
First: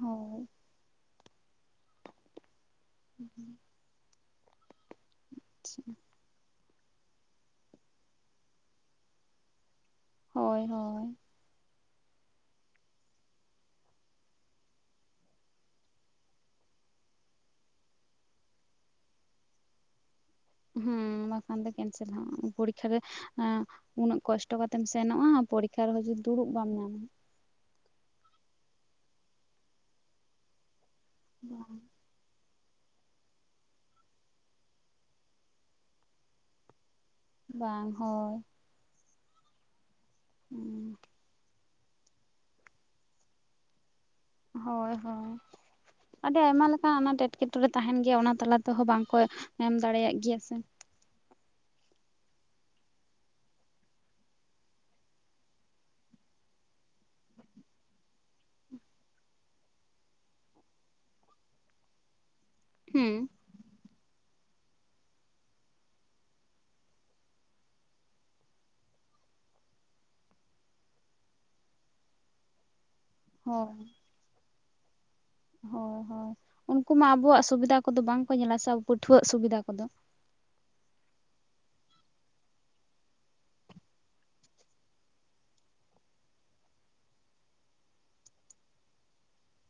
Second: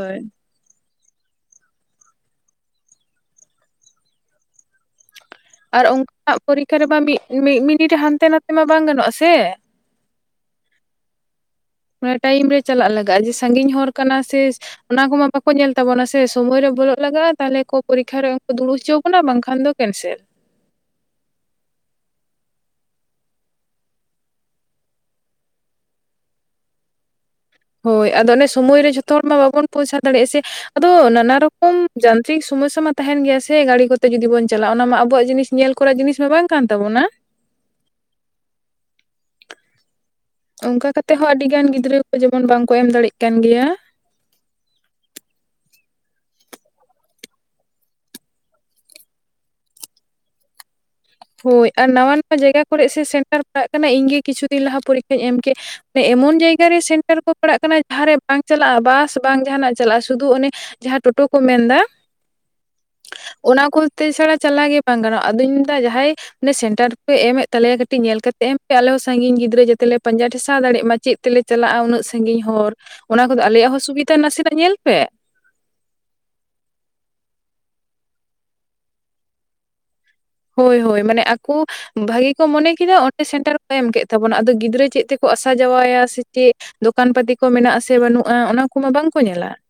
Speaker 1: ᱦᱳᱭ᱾ [inaudible]
Speaker 2: ᱟᱨ ᱚᱝᱠᱟᱱᱟᱜ ᱯᱚᱨᱤᱠᱷᱟ ᱨᱮᱢᱟ ᱢᱤᱫ ᱢᱤᱫ ᱢᱤᱱᱤᱴ ᱦᱟᱱᱛᱮ ᱱᱟᱛᱮ ᱢᱟ ᱵᱟᱝ ᱜᱟᱱᱚᱜᱼᱟ ᱥᱮ᱾
Speaker 1: ᱦᱚᱭ ᱦᱚᱭ
Speaker 2: ᱢᱟᱱᱮ ᱴᱟᱭᱤᱢ ᱨᱮ ᱪᱟᱞᱟᱜ ᱞᱟᱜᱟᱜᱼᱟ, ᱡᱮ ᱥᱟᱺᱜᱤᱧ ᱦᱚᱨ ᱠᱟᱱᱟ ᱥᱮ ᱚᱱᱟ ᱠᱚᱢᱟ ᱵᱟᱠᱚ ᱧᱮᱞ ᱛᱟᱵᱚᱱᱟ ᱥᱮ ᱥᱚᱢᱚᱭ ᱨᱮ ᱵᱚᱞᱚᱜ ᱞᱟᱜᱟᱜᱼᱟ, ᱛᱟᱦᱚᱞᱮ ᱠᱚ ᱯᱚᱨᱤᱠᱠᱷᱟ ᱨᱮᱠᱚ ᱫᱩᱲᱩᱵ ᱦᱚᱪᱚᱣᱟ ᱵᱚᱱᱟ ᱵᱟᱝᱠᱷᱟᱱ ᱫᱚᱼᱼ ᱠᱮᱱᱥᱮᱞ ᱾
Speaker 1: ᱦᱩᱸ, ᱵᱟᱠᱷᱟᱱ ᱫᱚ ᱠᱮᱱᱥᱮᱞ ᱟᱸ ᱦᱚᱸ ᱯᱚᱨᱤᱠᱠᱷᱟ ᱨᱮᱼᱼ ᱩᱱᱟᱹᱜ ᱠᱚᱥᱴᱚ ᱠᱟᱛᱮᱢ ᱥᱮᱱᱚᱜᱼᱟ ᱯᱚᱨᱤᱠᱠᱷᱟ ᱨᱮᱸᱦᱚᱸ ᱡᱩᱫᱤ ᱫᱩᱲᱩᱵ ᱵᱟᱢ ᱧᱟᱢᱟᱼᱼ
Speaker 2: ᱦᱳᱭ ᱟᱫᱚ ᱚᱱᱮ ᱥᱚᱢᱚᱭ ᱨᱮ ᱡᱷᱚᱛᱚ ᱦᱚᱲ ᱢᱟ ᱵᱟᱵᱚᱱ ᱯᱨᱚᱥᱟᱨ ᱫᱟᱲᱮᱭᱟᱜᱼᱟ ᱥᱮ, ᱟᱫᱚ ᱱᱟᱱᱟ ᱨᱚᱠᱚᱢᱼᱼ ᱡᱟᱱᱛᱨᱤᱠ ᱥᱚᱢᱚᱥᱥᱭᱟ ᱢᱟ ᱛᱟᱸᱦᱮᱱ ᱜᱮᱭᱟ ᱥᱮ ᱜᱟᱹᱲᱤ ᱠᱚᱛᱮ ᱡᱩᱫᱤ ᱵᱚᱱ ᱪᱟᱞᱟᱜᱼᱟ ᱚᱱᱟ ᱢᱟ ᱟᱵᱚᱣᱟᱜ ᱡᱤᱱᱤᱥ ᱧᱮᱞ ᱠᱚᱨᱟ ᱡᱤᱱᱤᱥ ᱢᱟ ᱵᱟᱝ ᱠᱟᱱ ᱛᱟᱵᱚᱱᱟ ᱾
Speaker 1: ᱵᱟᱝ, ᱦᱚᱭᱼᱼ
Speaker 2: ᱚᱱᱠᱟ ᱠᱟᱛᱮ ᱦᱚᱸ ᱟᱹᱰᱤ ᱜᱟᱱ ᱜᱤᱫᱽᱨᱟᱹ ᱠᱚ ᱡᱮᱢᱚᱱ ᱵᱟᱝᱠᱚ ᱮᱢ ᱫᱟᱲᱮᱜ ᱠᱟᱱ ᱜᱮᱭᱟ ᱾
Speaker 1: ᱦᱚᱭ ᱦᱚᱭ, ᱟᱹᱰᱤ ᱟᱭᱢᱟ ᱞᱮᱠᱟᱱ ᱟᱱᱟᱴ ᱮᱴᱠᱮᱴᱚᱬᱮ ᱛᱟᱸᱦᱮᱱ ᱜᱮᱭᱟ ᱚᱱᱟ ᱛᱟᱞᱟ ᱛᱮᱦᱚᱸ ᱵᱟᱝᱠᱚᱼᱼ ᱮᱢ ᱫᱟᱲᱮᱭᱟᱜ ᱜᱮᱭᱟ ᱥᱮ ᱾
Speaker 2: ᱦᱳᱭ ᱟᱨ ᱱᱟᱣᱟ ᱱᱟᱣᱟ ᱡᱟᱭᱜᱟ ᱠᱚᱨᱮ ᱥᱮ ᱥᱮᱱᱴᱟᱨ ᱯᱟᱲᱟᱜ ᱠᱟᱱᱟ, ᱤᱧ ᱜᱮ ᱠᱤᱪᱷᱩ ᱫᱤᱱ ᱞᱟᱦᱟ ᱯᱚᱨᱤᱠᱠᱷᱟᱧ ᱮᱢ ᱠᱮᱫᱼᱼ ᱮᱢᱚᱱ ᱡᱟᱭᱜᱟᱨᱮ ᱥᱮᱱᱴᱟᱨ ᱠᱚ ᱯᱟᱲᱟᱜ ᱠᱟᱱᱟ ᱡᱟᱸᱦᱟᱸᱨᱮ ᱵᱟᱝ ᱪᱟᱞᱟᱜᱼᱟ ᱵᱟᱥ, ᱵᱟᱝ ᱡᱟᱸᱦᱟᱱᱟᱜ ᱪᱟᱞᱟᱜᱼᱟ, ᱥᱩᱫᱩ ᱚᱱᱮᱼᱼ ᱡᱟᱦᱟᱸ ᱴᱳᱴᱳ ᱠᱚ ᱢᱮᱱᱫᱟ ᱾
Speaker 1: ᱦᱩᱸ ᱾
Speaker 2: ᱚᱱᱟ ᱠᱚᱞᱛᱮ ᱪᱷᱟᱲᱟ ᱪᱟᱞᱟᱣ ᱜᱮ ᱵᱟᱝ ᱜᱟᱱᱚᱜᱼᱟ, ᱟᱫᱚᱧ ᱢᱮᱱᱫᱟ ᱡᱟᱦᱟᱸᱭᱼᱼ ᱚᱱᱮ ᱥᱮᱱᱴᱟᱨ ᱯᱮ ᱮᱢᱮᱫ ᱛᱟᱞᱮᱭᱟ ᱠᱟᱹᱴᱤᱡ ᱧᱮᱞ ᱠᱟᱛᱮᱫ ᱮᱢ ᱯᱮ ᱟᱞᱮ ᱦᱚᱸ ᱥᱟᱺᱜᱤᱧ ᱜᱤᱫᱽᱨᱟᱹ ᱡᱟᱛᱮ ᱞᱮ ᱯᱟᱸᱡᱟ ᱴᱷᱮᱥᱟᱣ ᱫᱟᱲᱮᱜ ᱢᱟ ᱪᱮᱫᱼᱼ ᱪᱤᱠᱟᱹ ᱛᱮᱞᱮ ᱪᱟᱞᱟᱜᱼᱟ ᱩᱱᱟᱹᱜ ᱥᱟᱺᱜᱤᱧ ᱦᱚᱨ, ᱚᱱᱟ ᱠᱚᱫᱚ ᱟᱞᱮᱭᱟᱜ
Speaker 1: ᱦᱳᱭ
Speaker 2: ᱦᱚᱸ ᱥᱩᱵᱤᱫᱟ ᱱᱟᱥᱮᱭᱟᱜ ᱧᱮᱞ ᱯᱮ ᱾
Speaker 1: ᱦᱳᱭ ᱦᱳᱭ, ᱩᱱᱠᱩ ᱢᱟ ᱟᱵᱚᱣᱟᱜ ᱥᱩᱵᱤᱫᱷᱟ ᱠᱚᱫᱚ ᱵᱟᱝᱠᱚ ᱧᱮᱞᱟ ᱥᱮ ᱯᱟᱹᱴᱷᱩᱣᱟᱹᱣᱟᱜ ᱥᱩᱵᱤᱫᱷᱟ ᱠᱚᱫᱚᱼᱼ
Speaker 2: ᱦᱳᱭ ᱦᱳᱭ ᱢᱟᱱᱮ ᱟᱠᱚᱼᱼ ᱵᱷᱟᱜᱤ ᱠᱚ ᱢᱚᱱᱮ ᱠᱮᱫᱟ ᱚᱸᱰᱮ ᱥᱮᱱᱴᱟᱨ ᱠᱚ ᱮᱢ ᱠᱮᱫ ᱛᱟᱵᱚᱱᱟ, ᱟᱫᱚ ᱜᱤᱫᱽᱨᱟᱹ ᱪᱮᱫ ᱛᱮᱠᱚ ᱟᱥᱟ ᱡᱟᱣᱟᱭᱟ ᱥᱮ ᱪᱮᱫᱼᱼ ᱫᱚᱠᱟᱱ ᱯᱟᱹᱛᱤ ᱠᱚ ᱢᱮᱱᱟᱜ ᱟᱥᱮ ᱵᱟᱹᱱᱩᱜᱼᱟ, ᱚᱱᱟ ᱠᱚᱢᱟ ᱵᱟᱝᱠᱚ ᱧᱮᱞᱟ ᱾